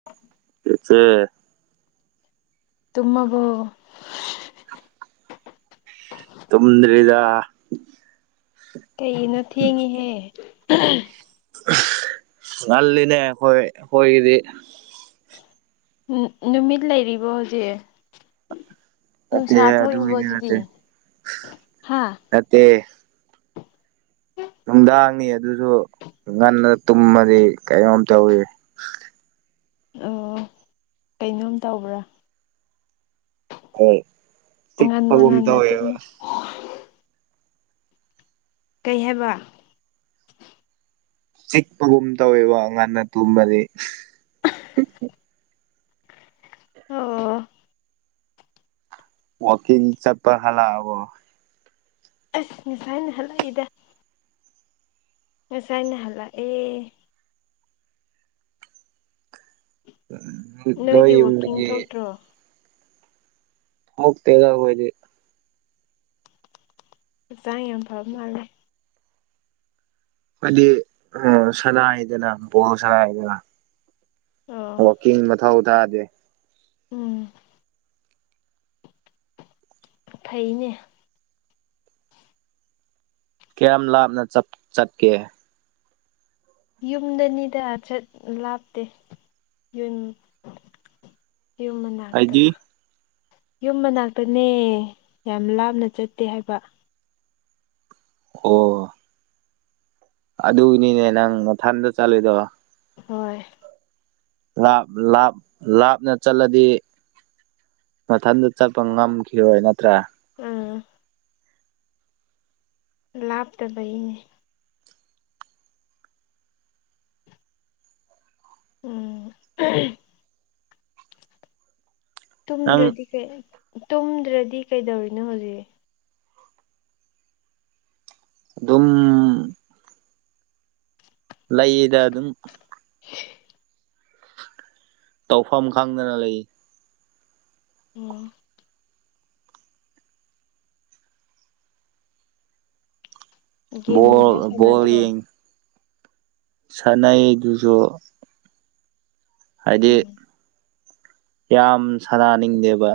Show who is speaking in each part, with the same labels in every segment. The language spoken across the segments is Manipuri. Speaker 1: [inaudible]
Speaker 2: [unintelligible]
Speaker 1: ꯇꯨꯝꯃꯕꯨ
Speaker 2: ꯇꯣꯗ꯭ꯔꯗ
Speaker 1: ꯀꯩꯅꯣ ꯊꯦꯡꯉꯍꯦ
Speaker 2: ꯑꯜꯅꯦ ꯍꯣꯏ ꯍꯣꯏꯒꯔꯤ
Speaker 1: ꯅꯨꯃꯤꯠ ꯂꯩꯔꯤꯕꯣ ꯍꯧꯖꯤꯛ
Speaker 2: ꯅꯠꯇꯦ
Speaker 1: ꯅꯨꯡꯁꯥ ꯊꯣꯛꯏꯕꯣ
Speaker 2: ꯑꯗꯨꯒꯤꯗꯤ
Speaker 1: ꯑꯗꯨꯗꯤ ꯍꯥ
Speaker 2: ꯅ [unintelligible] [inaudible] ꯅꯨꯡꯗꯥꯡꯅꯤ ꯑꯗꯨꯁꯨ ꯉꯟꯅ ꯇꯨꯝꯃꯗꯤ ꯀꯩꯅꯣꯝ ꯇꯧꯋꯤ
Speaker 1: ꯑꯣ ꯀꯩꯅꯣꯝ ꯇꯧꯕ꯭ꯔꯥ
Speaker 2: ꯍ
Speaker 1: ꯉꯟꯅ
Speaker 2: ꯁꯤꯤꯄ ꯨꯨꯝꯗ
Speaker 1: ꯉꯟꯅ
Speaker 2: ꯑꯣꯏ [inaudible]
Speaker 1: ꯇꯨꯝꯃꯣ
Speaker 2: [unintelligible]
Speaker 1: ꯀꯩ ꯍꯥꯏꯕ
Speaker 2: ꯆꯤꯛꯄꯒꯨꯝ ꯇꯧꯋꯦꯕ ꯉꯟꯅ ꯇꯨꯝꯕꯗꯤ
Speaker 1: ꯑꯣ [unintelligible] [inaudible]
Speaker 2: ꯋꯥꯀꯤꯡ ꯆꯠꯄ ꯍꯥꯂ ꯑꯕꯣ
Speaker 1: ꯑꯁ ꯉꯁꯥꯏꯅ ꯍꯜꯂꯛꯏꯗ ꯑꯁꯥꯏꯅꯍꯜꯂ ꯑꯦ [inaudible]
Speaker 2: ꯎ
Speaker 1: ꯅꯣꯏꯗꯤ
Speaker 2: ꯅꯣꯏꯣꯌ
Speaker 1: ꯋꯥꯛꯀꯤꯡ
Speaker 2: ꯎꯗꯒꯤ [inaudible]
Speaker 1: ꯊꯣꯛꯇ꯭ꯔꯣ
Speaker 2: ꯍ ꯇꯦꯒ ꯃꯣꯏꯗꯤ
Speaker 1: ꯍꯛꯆꯥꯡ ꯌꯥꯝ ꯐꯕ ꯃꯥꯜꯂꯦ
Speaker 2: ꯍꯥꯏꯗꯤ ꯁꯅꯥꯗꯅ ꯕꯣꯣꯔ ꯁꯅꯥ ꯍꯥꯏꯗꯅ
Speaker 1: ꯑꯣ
Speaker 2: ꯋꯥꯀꯤꯡ ꯃ ꯊꯥꯎ ꯑꯣ ꯊꯥꯗꯦ
Speaker 1: ꯎꯝ [unintelligible] [inaudible] ꯐꯩꯅꯦ
Speaker 2: ꯀꯌꯥꯝ ꯂꯥꯞꯅ ꯆꯠꯀꯦ
Speaker 1: ꯌꯨꯝꯗꯅꯤꯗꯠ ꯂꯥꯞꯇꯦ ꯌꯟ ꯏꯨꯝ ꯃꯅꯥ
Speaker 2: ꯍꯥꯏꯗꯤ
Speaker 1: [inaudible] ꯌꯨꯝ ꯃꯅꯥꯛꯇꯅꯦ ꯌꯥꯝ ꯂꯥꯞꯅ ꯆꯠꯇꯦ ꯍꯥꯏꯕ
Speaker 2: ꯑꯣ [unintelligible] [inaudible] ꯑꯗꯨꯒꯤꯅꯤꯅꯦ ꯅꯪ ꯃꯊꯟꯗ ꯆꯠꯂꯨꯣꯏꯗꯕ
Speaker 1: ꯍꯣꯏ [unintelligible] [inaudible]
Speaker 2: ꯂꯥꯞ ꯂꯥꯞ ꯂꯥꯞꯅ ꯆꯠꯂꯗꯤ ꯃꯊꯟꯗ ꯆꯠꯄ ꯉꯝꯈꯤꯔꯣꯏ ꯅꯠꯇ꯭ꯔꯥ
Speaker 1: ꯎꯝ [unintelligible] [inaudible] ꯂꯥꯞꯇꯕ ꯏꯅꯤ ꯎꯝ
Speaker 2: ꯅꯪ
Speaker 1: ꯇꯨꯝꯗ꯭ꯔꯗꯤ ꯀꯩ ꯇꯨꯝꯗ꯭ꯔꯗꯤ ꯀꯩꯗꯧꯔꯤꯅꯣ ꯍꯧꯖꯤꯛ
Speaker 2: ꯑꯗꯨꯝ ꯂꯩꯌꯦꯗ ꯑꯗꯨꯝ
Speaker 1: ꯍ [unintelligible] [inaudible]
Speaker 2: ꯇꯧꯐꯝ ꯈꯪꯗꯅ ꯂꯩ
Speaker 1: ꯑꯣꯝ
Speaker 2: ꯕꯣꯜ
Speaker 1: ꯒꯦꯝꯒꯨꯝꯕ
Speaker 2: ꯕꯣꯜ
Speaker 1: ꯁꯥꯟꯅꯗ꯭ꯔꯣ
Speaker 2: ꯌꯦꯡ ꯁꯥꯟꯅꯌꯦ ꯑꯗꯨꯁꯨ ꯍꯥꯏꯗꯤ
Speaker 1: ꯎꯝ
Speaker 2: ꯌꯥꯝ ꯁꯥꯟꯅꯥꯅꯤꯡꯗꯦꯕ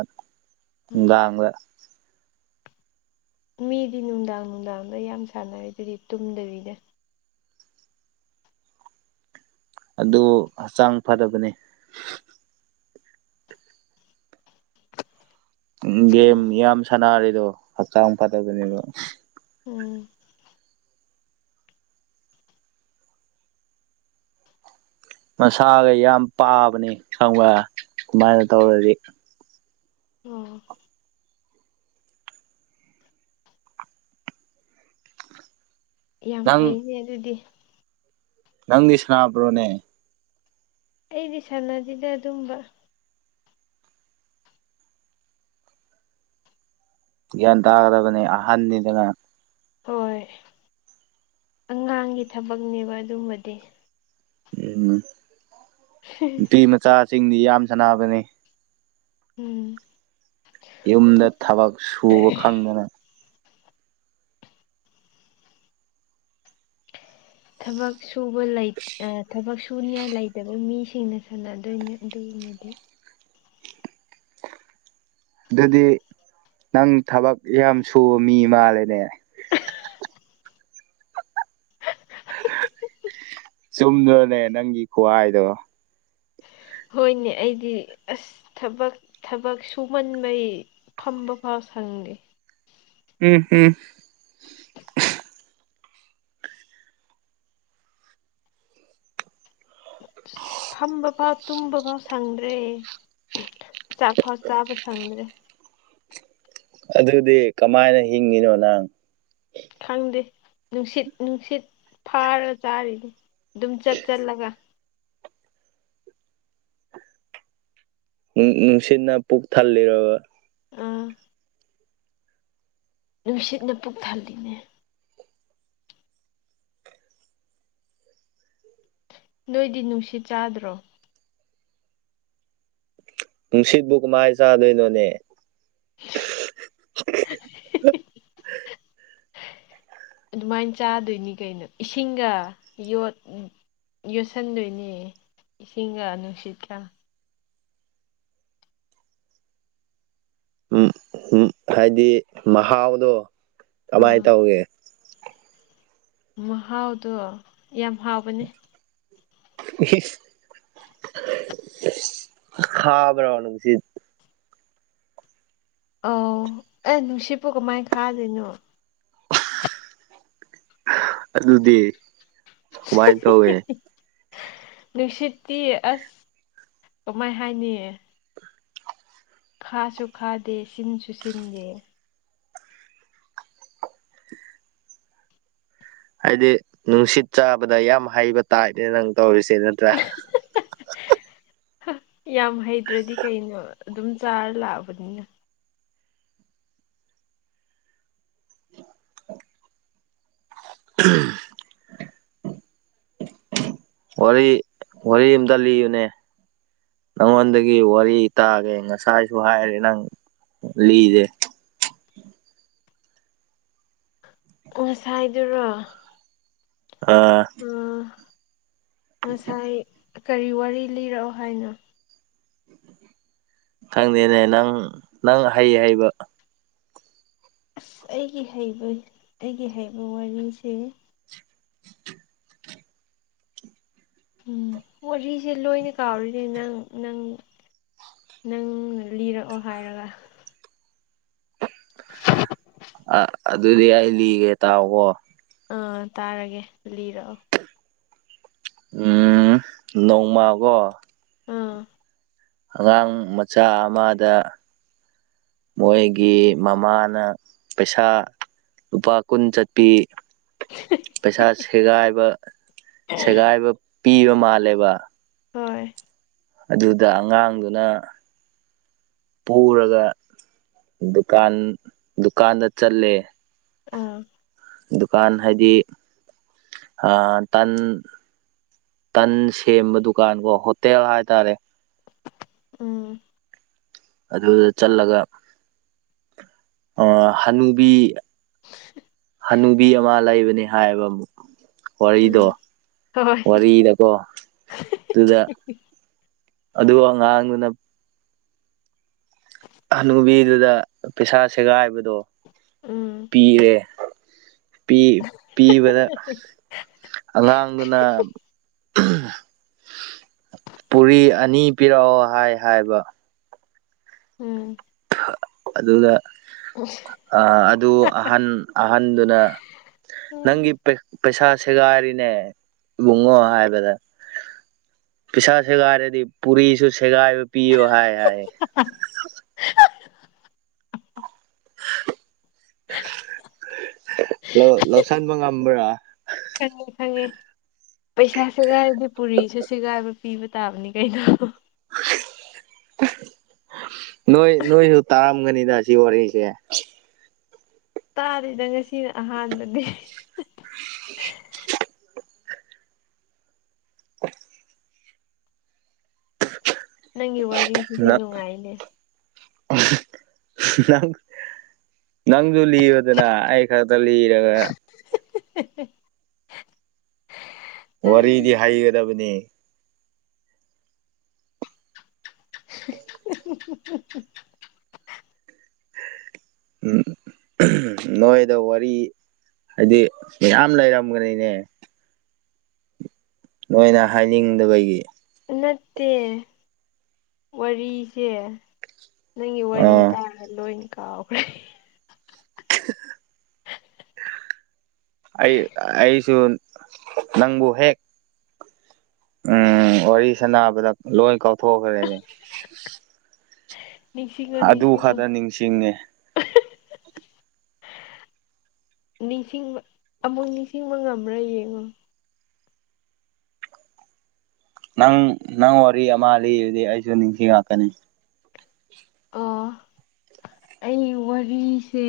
Speaker 1: ꯎꯝ
Speaker 2: ꯅꯨꯡꯗꯥꯡꯗꯥ
Speaker 1: ꯃꯤꯗꯤ ꯅꯨꯡꯗꯥꯡ ꯅꯨꯡꯗꯥꯡꯗ ꯌꯥꯝ ꯁꯥꯟꯅꯔꯦ ꯑꯗꯨꯗꯤ ꯇꯨꯝꯗꯕꯤꯅꯦ
Speaker 2: ꯑꯗꯨ ꯍꯛꯆꯥꯡ ꯐꯗꯕꯅꯤ ꯎ ꯒꯦꯝ
Speaker 1: ꯎꯝ
Speaker 2: ꯌꯥꯝ ꯁꯥꯟꯅꯔꯦꯗꯣ ꯍꯛꯆꯥꯡ ꯐꯠꯇꯕꯅꯦꯕ
Speaker 1: ꯎꯝ
Speaker 2: ꯃꯁꯥꯒ ꯌꯥꯝ ꯄꯥꯕꯅꯤ ꯈꯪꯕ ꯗꯨꯝꯃꯥꯏꯅ ꯇꯧꯔꯗꯤ
Speaker 1: ꯑꯣ ꯌꯥꯝ
Speaker 2: ꯅꯪ
Speaker 1: ꯐꯩꯅꯦ ꯑꯗꯨꯗꯤ
Speaker 2: ꯅꯪꯗꯤ ꯁꯅꯥꯕ꯭ꯔꯣꯅꯦ?
Speaker 1: ꯑꯩꯗꯤ ꯁꯥꯟꯅꯗꯦꯗ ꯑꯗꯨꯝꯕ꯫
Speaker 2: ꯒ꯭ꯌꯥꯟ ꯇꯥꯒꯗꯕꯅꯦ ꯑꯍꯟꯅꯤꯗꯅ
Speaker 1: ꯍꯣꯏ ꯑꯉꯥꯡꯒꯤ ꯊꯕꯛꯅꯦꯕ ꯑꯗꯨꯝꯕꯗꯤ꯫
Speaker 2: ꯎꯝ ꯅꯨꯄꯤ ꯃꯆꯥꯁꯤꯡꯗꯤ ꯌꯥꯝ ꯁꯅꯕꯅꯦ꯫
Speaker 1: ꯎꯝ
Speaker 2: ꯌꯨꯝꯗ ꯊꯕꯛ ꯁꯨꯕ ꯈꯪꯗꯅ
Speaker 1: ꯊꯕꯛ ꯁꯨꯕ ꯂꯩ ꯑ ꯊꯕꯛ ꯁꯨꯅꯤꯉꯥꯏ ꯂꯩꯇꯕ ꯃꯤꯁꯤꯡꯅ ꯁꯥꯟꯅꯗꯣꯏꯅꯦ ꯑꯗꯨꯨꯝꯕꯗꯤ꯫
Speaker 2: ꯑꯗꯨꯗꯤ ꯅꯪ ꯊꯕꯛ ꯌꯥꯝ ꯁꯨꯕ ꯃꯤ ꯃꯥꯜꯂꯦꯅꯦ꯫ ꯆꯨꯝꯗ꯭ꯔꯣꯅꯦ ꯅꯪꯒꯤ ꯈꯨꯋꯥꯏꯗꯣ?
Speaker 1: ꯍꯣꯏꯅꯦ ꯑꯩꯗꯤ ꯑꯁ ꯊꯕꯛ ꯊꯕꯛ ꯁꯨꯃꯟꯕꯩ ꯐꯝꯕ ꯐꯥꯎ ꯁꯪꯗꯦ꯫
Speaker 2: [unintelligible]
Speaker 1: ꯐꯝꯕ ꯐꯥꯎ ꯇꯨꯝꯕ ꯐꯥꯎ ꯁꯪꯗ꯭ꯔꯦ꯫ ꯆꯥꯛ ꯐꯥꯎ ꯆꯥꯕꯥ ꯁꯪꯗ꯭ꯔꯦ꯫
Speaker 2: ꯑꯗꯨꯗꯤ ꯀꯃꯥꯏꯅ ꯍꯤꯡꯉꯤꯅꯣ ꯅꯪ?
Speaker 1: ꯈꯪꯗꯦ ꯅꯨꯡꯁꯤꯠ ꯅꯨꯡꯁꯤꯠ ꯐꯥꯔ ꯆꯥꯔꯤꯅꯤ ꯑꯗꯨꯝ ꯆꯠ ꯆꯠꯂꯒ꯫
Speaker 2: ꯎꯝ ꯎꯝ ꯅꯨꯡꯁꯤꯠꯅ ꯄꯨꯛ ꯊꯜꯂꯤꯔꯕ?
Speaker 1: ꯑꯥ ꯅꯨꯡꯁꯤꯠꯅ ꯄꯨꯛ ꯊꯜꯂꯤꯅꯦ꯫ ꯅꯣꯏꯗꯤ ꯅꯨꯡꯁꯤꯠ ꯆꯥꯗ꯭ꯔꯣ?
Speaker 2: ꯅꯨꯡꯁꯤꯠꯕꯨ ꯀꯃꯥꯏ ꯆꯥꯗꯣꯏꯅꯣꯅꯦ?
Speaker 1: [unintelligible]
Speaker 2: [unintelligible]
Speaker 1: ꯑꯗꯨꯃꯥꯏ ꯆꯥꯗꯣꯏꯅꯤ ꯀꯩꯅꯣ ꯏꯁꯤꯡꯒ ꯌꯣꯠ ꯌꯣꯠꯁꯤꯟꯗꯣꯏꯅꯦ ꯏꯁꯤꯡꯒ ꯅꯨꯡꯁꯤꯠꯀ
Speaker 2: ꯎꯝ ꯎꯝ ꯍꯥꯏꯗꯤ ꯃꯍꯥꯎꯗꯣ ꯀꯃꯥꯏ
Speaker 1: ꯑꯥ
Speaker 2: ꯇꯧꯒꯦ?
Speaker 1: ꯃꯍꯥꯎꯗꯣ ꯌꯥꯝ ꯍꯥꯎꯕꯅꯦ꯫
Speaker 2: ꯏꯁ ꯈꯥꯕ꯭ꯔꯣ ꯅꯨꯡꯁꯤꯠ?
Speaker 1: ꯑꯧ ꯑꯦ ꯅꯨꯡꯁꯤꯠꯄꯨ ꯀꯃꯥꯏ ꯈꯥꯗꯣꯏꯅꯣ?
Speaker 2: ꯑꯗꯨꯗꯤ ꯀꯃꯥꯏ ꯇꯧꯒꯦ?
Speaker 1: ꯅꯨꯡꯁꯤꯠꯇꯤ ꯑꯁ ꯀꯃꯥꯏ ꯍꯥꯏꯅꯤ ꯈꯥꯁꯨ ꯈꯥꯗꯦ ꯁꯤꯟꯁꯨ ꯁꯤꯟꯗꯦ꯫
Speaker 2: ꯍꯥꯏꯗꯤ ꯅꯨꯡꯁꯤꯠ ꯆꯥꯕꯗ ꯌꯥꯝ ꯍꯩꯕ ꯇꯥꯏꯄꯅꯦ ꯅꯪ ꯇꯧꯔꯤꯁꯦ ꯅꯠꯇ꯭ꯔꯥ꯫
Speaker 1: ꯌꯥꯝ ꯍꯩꯇ꯭ꯔꯗꯤ ꯀꯩꯅꯣ ꯑꯗꯨꯝ ꯆꯥꯔ ꯂꯥꯛꯑꯕꯅꯤꯅ꯫
Speaker 2: [unintelligible] ꯋꯥꯔꯤ ꯋꯥꯔꯤ ꯑꯝꯇ ꯂꯤꯌꯨꯅꯦ꯫ ꯅꯪꯉꯣꯟꯗꯒꯤ ꯋꯥꯔꯤ ꯇꯥꯒꯦ ꯉꯁꯥꯏꯁꯨ ꯍꯥꯏꯔꯦ ꯅꯪ ꯂꯤꯗꯦ꯫
Speaker 1: ꯉꯁꯥꯏꯗꯨꯔꯣ
Speaker 2: ꯑꯥ
Speaker 1: ꯎꯝ ꯉꯁꯥꯏ ꯀꯔꯤ ꯋꯥꯔꯤ ꯂꯤꯔꯛꯑꯣ ꯍꯥꯏꯅꯣ?
Speaker 2: ꯈꯪꯗꯦꯅꯦ ꯅꯪ ꯅꯪ ꯑꯍꯩ ꯍꯩꯕ
Speaker 1: ꯑꯁ ꯑꯩꯒꯤ ꯍꯩꯕ ꯑꯩꯒꯤ ꯍꯩꯕ ꯋꯥꯔꯤꯁꯦ ꯎꯝ ꯋꯥꯔꯤꯁꯦ ꯂꯣꯏꯅ ꯀꯥꯎꯔꯤꯅꯦ ꯅꯪ ꯅꯪ ꯅꯪꯅ ꯂꯤꯔꯛꯑꯣ ꯍꯥꯏꯔꯒ [unintelligible]
Speaker 2: ꯑꯥ ꯑꯗꯨꯗꯤ ꯑꯩ ꯂꯤꯒꯦ ꯇꯥꯎꯀꯣ꯫
Speaker 1: ꯑꯥ ꯇꯥꯔꯒꯦ ꯂꯤꯔꯛꯑꯣ
Speaker 2: ꯎꯝ ꯅꯣꯡꯃꯥ ꯀꯣ
Speaker 1: ꯎꯝ
Speaker 2: ꯑꯉꯥꯡ ꯃꯆꯥ ꯑꯃꯥꯗ ꯃꯣꯏꯒꯤ ꯃꯃꯥꯅ ꯄꯩꯁꯥ ꯂꯨꯄꯥ ꯀꯨꯟ ꯆꯠꯄꯤ ꯄꯩꯁꯥ ꯁꯦꯒꯥꯏꯕ ꯁꯦꯒꯥꯏꯕ ꯄꯤꯕ ꯃꯥꯜꯂꯦꯕ
Speaker 1: ꯍꯣꯏ
Speaker 2: ꯑꯗꯨꯗ ꯑꯉꯥꯡꯗꯨꯅ ꯄꯨꯔꯒ ꯗꯨꯀꯥꯟ ꯗꯨꯀꯥꯟꯗ ꯆꯠꯂꯦ
Speaker 1: ꯎꯝ
Speaker 2: ꯗꯨꯀꯥꯟ ꯍꯥꯏꯗꯤ ꯇꯥꯟ ꯇꯟ ꯁꯦꯝꯕ ꯗꯨꯀꯥꯟ ꯀꯣ ꯍꯣꯇꯦꯜ ꯍꯥꯏꯇꯥꯔꯦ
Speaker 1: ꯎꯝ
Speaker 2: ꯑꯗꯨꯗ ꯆꯠꯂꯒ ꯑꯥ ꯍꯅꯨꯕꯤ ꯍꯅꯨꯕꯤ ꯑꯃꯥ ꯂꯩꯕꯅꯦ ꯍꯥꯏꯌꯦꯕ ꯋꯥꯔꯤꯗꯣ
Speaker 1: ꯎꯝ ꯍꯣꯏ
Speaker 2: ꯋꯥꯔꯤꯗꯀꯣ ꯑꯗꯨꯗ ꯑꯗꯨ ꯑꯉꯥꯡꯗꯨꯅ ꯍꯥꯅꯨꯕꯤꯗꯨꯗ ꯄꯩꯁꯥ ꯁꯦꯒꯥꯏꯕꯗꯣ
Speaker 1: ꯎꯝ
Speaker 2: ꯄꯤꯔꯦ ꯄꯤ ꯄꯤꯕꯗꯥ ꯑꯉꯥꯡꯗꯨꯅ [unintelligible] ꯄꯨꯔꯤ ꯑꯥꯅꯤ ꯄꯤꯔꯛꯑꯣ ꯍꯥꯏ ꯍꯥꯏꯕ
Speaker 1: ꯎꯝ
Speaker 2: ꯑꯗꯨꯒ ꯑꯗꯨ ꯑꯥꯍꯟ ꯑꯥꯍꯟꯗꯨꯅ ꯅꯪꯒꯤ
Speaker 1: ꯎꯝ
Speaker 2: ꯄꯩꯁꯥ ꯁꯦꯒꯥꯏꯔꯤꯅꯦ ꯏꯕꯨꯡꯉꯣ ꯍꯥꯏꯕꯗ ꯄꯩꯁꯥ ꯁꯦꯒꯥꯏꯔꯗꯤ ꯄꯨꯔꯤꯁꯨ ꯁꯦꯒꯥꯏꯕ ꯄꯤꯌꯣ ꯍꯥꯏ ꯍꯥꯏ
Speaker 1: [unintelligible]
Speaker 2: [unintelligible] ꯂꯧꯁꯟꯕ ꯉꯝꯕ꯭ꯔꯥ
Speaker 1: ꯈꯪꯉꯦ ꯈꯪꯉꯦ ꯄꯩꯁꯥ ꯁꯦꯒꯥꯏꯔꯗꯤ ꯄꯨꯔꯤꯁꯨ ꯁꯦꯒꯥꯏꯕ ꯄꯤꯕ ꯇꯥꯕꯅꯤ ꯀꯩꯅꯣ
Speaker 2: ꯅꯣꯏ ꯅꯣꯏꯁꯨ ꯇꯥꯔꯝꯒꯅꯤꯗ ꯁꯤ ꯋꯥꯔꯤꯁꯦ
Speaker 1: ꯇꯥꯗꯦꯗꯥ ꯉꯁꯤꯅ ꯑꯍꯥꯟꯕꯅꯦ
Speaker 2: [unintelligible] [unintelligible]
Speaker 1: ꯅꯪꯒꯤ ꯋꯥꯔꯤꯁꯤꯗꯤ ꯅꯨꯡꯉꯥꯏꯅꯦ
Speaker 2: [unintelligible] ꯅꯪꯁꯨ ꯂꯤꯌꯨꯗꯅ ꯑꯩ ꯈꯛꯇꯥ ꯂꯤꯔꯒ
Speaker 1: [unintelligible]
Speaker 2: ꯋꯥꯔꯤꯗꯤ ꯍꯥꯏꯩꯒꯗꯕꯅꯤ
Speaker 1: [unintelligible]
Speaker 2: [unintelligible] ꯎꯝ ꯅꯣꯏꯗꯥ ꯋꯥꯔꯤ ꯍꯥꯏꯗꯤ ꯃꯌꯥꯝ ꯂꯩꯔꯝꯒꯅꯤꯅꯦ ꯅꯣꯏꯅ ꯍꯥꯏꯅꯤꯡꯗꯕꯒꯤ
Speaker 1: ꯅꯠꯇꯦ ꯋꯥꯔꯤꯁꯦ ꯅꯪꯒꯤ ꯋꯥꯔꯤ
Speaker 2: ꯑꯣ
Speaker 1: ꯇꯥꯔꯒ ꯂꯣꯏꯅ ꯀꯥꯎꯈ꯭ꯔꯦ
Speaker 2: ꯑꯩ ꯑꯩꯁꯨ ꯅꯪꯕꯨ ꯍꯦꯛ ꯎꯝ ꯋꯥꯔꯤ ꯁꯅꯕꯗ ꯂꯣꯏ ꯀꯥꯎꯊꯣꯛꯈ꯭ꯔꯦꯅꯦ
Speaker 1: ꯅꯤꯡꯁꯤꯡꯉꯣ
Speaker 2: ꯑꯗꯨ
Speaker 1: ꯅꯤꯡꯁꯤꯡꯉꯣ
Speaker 2: ꯈꯔꯇꯥ ꯅꯤꯡꯁꯤꯡꯉꯦ
Speaker 1: ꯅꯤꯡꯁꯤꯡꯕ ꯑꯃꯨꯛ ꯅꯤꯡꯁꯤꯡꯕ ꯉꯝꯕ꯭ꯔꯥ ꯌꯦꯡꯉꯣ
Speaker 2: ꯅꯪ ꯅꯪ ꯋꯥꯔꯤ ꯑꯃ ꯂꯤ ꯑꯗꯨꯗꯤ ꯑꯩꯁꯨ ꯅꯤꯡꯁꯤꯡꯉꯥꯛꯀꯅꯤ
Speaker 1: ꯑꯣ ꯑꯩ ꯋꯥꯔꯤꯁꯦ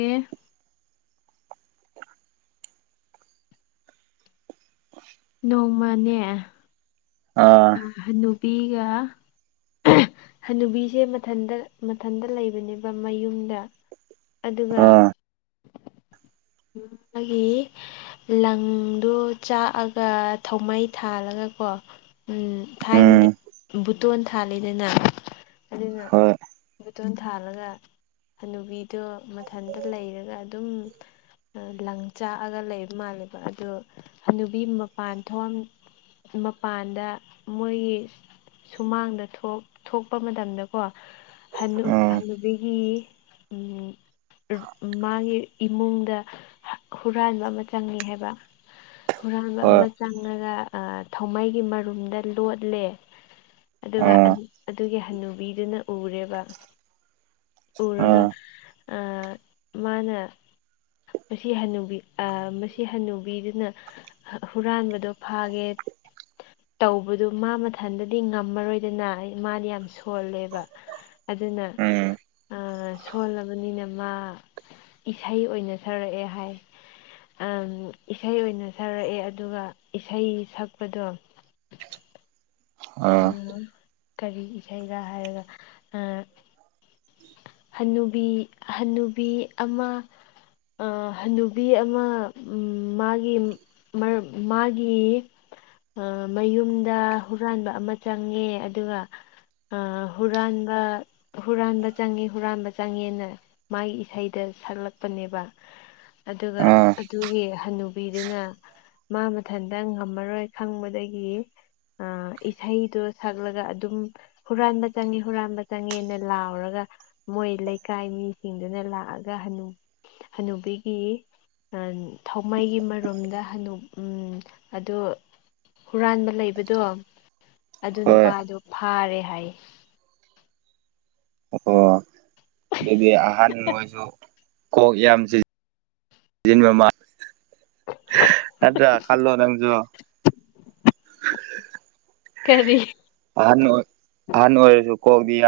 Speaker 1: ꯅꯣꯡꯃꯅꯦ
Speaker 2: ꯑ
Speaker 1: ꯑ ꯅꯨꯕꯤꯒ ꯍꯅꯨꯕꯤꯁꯦ ꯃꯊꯟꯗ ꯃꯊꯟꯗ ꯂꯩꯕꯅꯦꯕ ꯃꯌꯨꯝꯗ ꯑꯗꯨꯒ
Speaker 2: ꯑꯥ [inaudible]
Speaker 1: ꯎꯝ ꯃꯥꯒꯤ ꯂꯪꯗꯨ ꯆꯥꯛꯑꯒ ꯊꯧꯃꯩ ꯊꯥꯜꯂꯒ ꯀꯣ ꯎꯝ
Speaker 2: ꯎꯝ
Speaker 1: ꯊꯥꯏꯅꯗꯤ ꯕꯨꯇꯣꯟ ꯊꯥꯜꯂꯤꯗꯅ ꯑꯗꯨꯅ
Speaker 2: ꯍꯣꯏ
Speaker 1: ꯕꯨꯇꯣꯟ ꯊꯥꯜꯂꯒ ꯍꯅꯨꯕꯤꯗꯣ ꯃꯊꯟꯇ ꯂꯩꯔꯒ ꯑꯗꯨꯝ ꯂꯪ ꯆꯥꯛꯑꯒ ꯂꯩꯕ ꯃꯥꯜꯂꯦꯕ ꯑꯗꯣ ꯍꯅꯨꯕꯤ ꯃꯄꯥꯟ ꯊꯣꯝ ꯃꯄꯥꯟꯗ ꯃꯣꯏꯒꯤ ꯁꯨꯃꯥꯡꯗ ꯊꯣꯛ ꯊꯣꯛꯄ ꯃꯇꯝꯗꯀꯣ ꯍꯅꯨ
Speaker 2: ꯎꯝ
Speaker 1: ꯍꯟꯅꯨꯕꯤꯒꯤ ꯎꯝ ꯃꯥꯒꯤ ꯏꯃꯨꯡꯗ ꯍꯨꯔꯥꯟꯕ ꯑꯃ ꯆꯪꯏ ꯍꯥꯏꯕ ꯍꯨꯔꯥꯟꯕ
Speaker 2: ꯍꯣꯏ
Speaker 1: ꯑꯃ ꯆꯪꯉꯒ ꯊꯧꯃꯩꯒꯤ ꯃꯔꯨꯞ ꯔꯨꯝꯗ ꯂꯣꯠꯂꯦ ꯑꯗꯨꯒ
Speaker 2: ꯑꯥ
Speaker 1: ꯑꯗꯨꯒꯤ ꯍꯟꯅꯨꯕꯤꯗꯨꯅ ꯎꯔꯦꯕ
Speaker 2: ꯑꯥ
Speaker 1: ꯎꯔꯒ ꯑ ꯃꯥꯅ ꯃꯁꯤ ꯍꯟꯅꯨꯕꯤ ꯑ ꯃꯁꯤ ꯍꯟꯅꯨꯕꯤꯗꯨꯅ ꯍꯨꯔꯥꯟꯕꯗꯣ ꯐꯥꯒꯦ ꯇꯧꯕꯗꯨ ꯃꯥ ꯃꯊꯟꯗꯗꯤ ꯉꯝꯃꯔꯣꯏꯗꯅ ꯃꯥꯗꯤ ꯌꯥꯝ ꯁꯣꯜꯂꯦꯕ ꯑꯗꯨꯅ
Speaker 2: ꯎꯝ
Speaker 1: ꯑ ꯁꯣꯜꯂꯕꯅꯤꯅ ꯃꯥ ꯏꯁꯩ ꯑꯣꯏꯅ ꯁꯔꯛꯑꯦ ꯍꯥꯏ ꯑꯝ ꯏꯁꯩ ꯑꯣꯏꯅ ꯁꯛꯔꯛꯑꯦ ꯑꯗꯨꯒ ꯏꯁꯩ ꯁꯛꯄꯗꯣ ꯑ
Speaker 2: ꯑꯥ
Speaker 1: ꯀꯔꯤ ꯏꯁꯩꯔ ꯍꯥꯏꯔꯒ ꯑ ꯍꯟꯅꯨꯕꯤ ꯍꯟꯅꯨꯕꯤ ꯑꯃ ꯑ‌ ꯍꯟꯅꯨꯕꯤ ꯑꯃ ꯃꯥꯒꯤ ꯃꯥꯒꯤ ꯑ ꯃꯌꯨꯝꯗ ꯍꯨꯔꯥꯟꯕ ꯑꯃ ꯆꯪꯉꯦ ꯑꯗꯨꯒ ꯑ ꯍꯨꯔꯥꯟꯕ ꯍꯨꯔꯥꯟꯕ ꯆꯪꯉ ꯍꯨꯔꯥꯟꯕ ꯆꯪꯉꯦꯅ ꯃꯥꯒꯤ ꯏꯁꯩꯗ ꯁꯛꯂꯛꯄꯅꯦꯕ ꯑꯗꯨꯒ
Speaker 2: ꯑꯥ
Speaker 1: ꯑꯗꯨꯒꯤ ꯍꯟꯅꯨꯕꯤꯗꯨꯅ ꯃꯥ ꯃꯊꯟꯗ ꯉꯝꯃꯔꯣꯏ ꯈꯪꯕꯗꯒꯤ ꯑ ꯏꯁꯩꯗꯣ ꯁꯛꯂꯒ ꯑꯗꯨꯝ ꯍꯨꯔꯥꯟꯕ ꯆꯪꯉꯦ ꯍꯨꯔꯥꯟꯕ ꯆꯪꯉꯦꯅ ꯂꯥꯎꯔꯒ ꯃꯣꯏ ꯂꯩꯀꯥꯏ ꯃꯤꯁꯤꯡꯗꯨꯅ ꯂꯥꯛꯑꯒ ꯍ ꯍꯅꯨꯕꯤꯒꯤ ꯊꯧꯃꯩꯒꯤ ꯃꯔꯨꯝꯗ ꯍꯅꯨ ꯎꯝ ꯑꯗꯨ ꯍꯨꯔꯥꯟꯕ ꯂꯩꯕꯗꯣ ꯑꯗꯨ
Speaker 2: ꯍꯣꯏ
Speaker 1: ꯅꯨꯄꯥꯗꯣ ꯐꯥꯔꯦ ꯍꯥꯏꯌꯦ
Speaker 2: ꯑꯣ ꯗꯨꯗꯤ ꯑꯍꯥꯟ ꯑꯣꯏꯁꯨ ꯀꯣꯛ ꯌꯥꯝ ꯁꯤ ꯖꯤꯟꯕ ꯃꯥ
Speaker 1: [unintelligible]
Speaker 2: ꯍꯗ ꯈꯜꯂꯣ ꯅꯪꯖꯨ
Speaker 1: ꯀꯔꯤ
Speaker 2: ꯑꯍꯟ ꯑꯣꯏ ꯑꯍꯟ ꯑꯣꯏꯔꯁꯨ ꯀꯣꯛꯗꯤ ꯌꯥ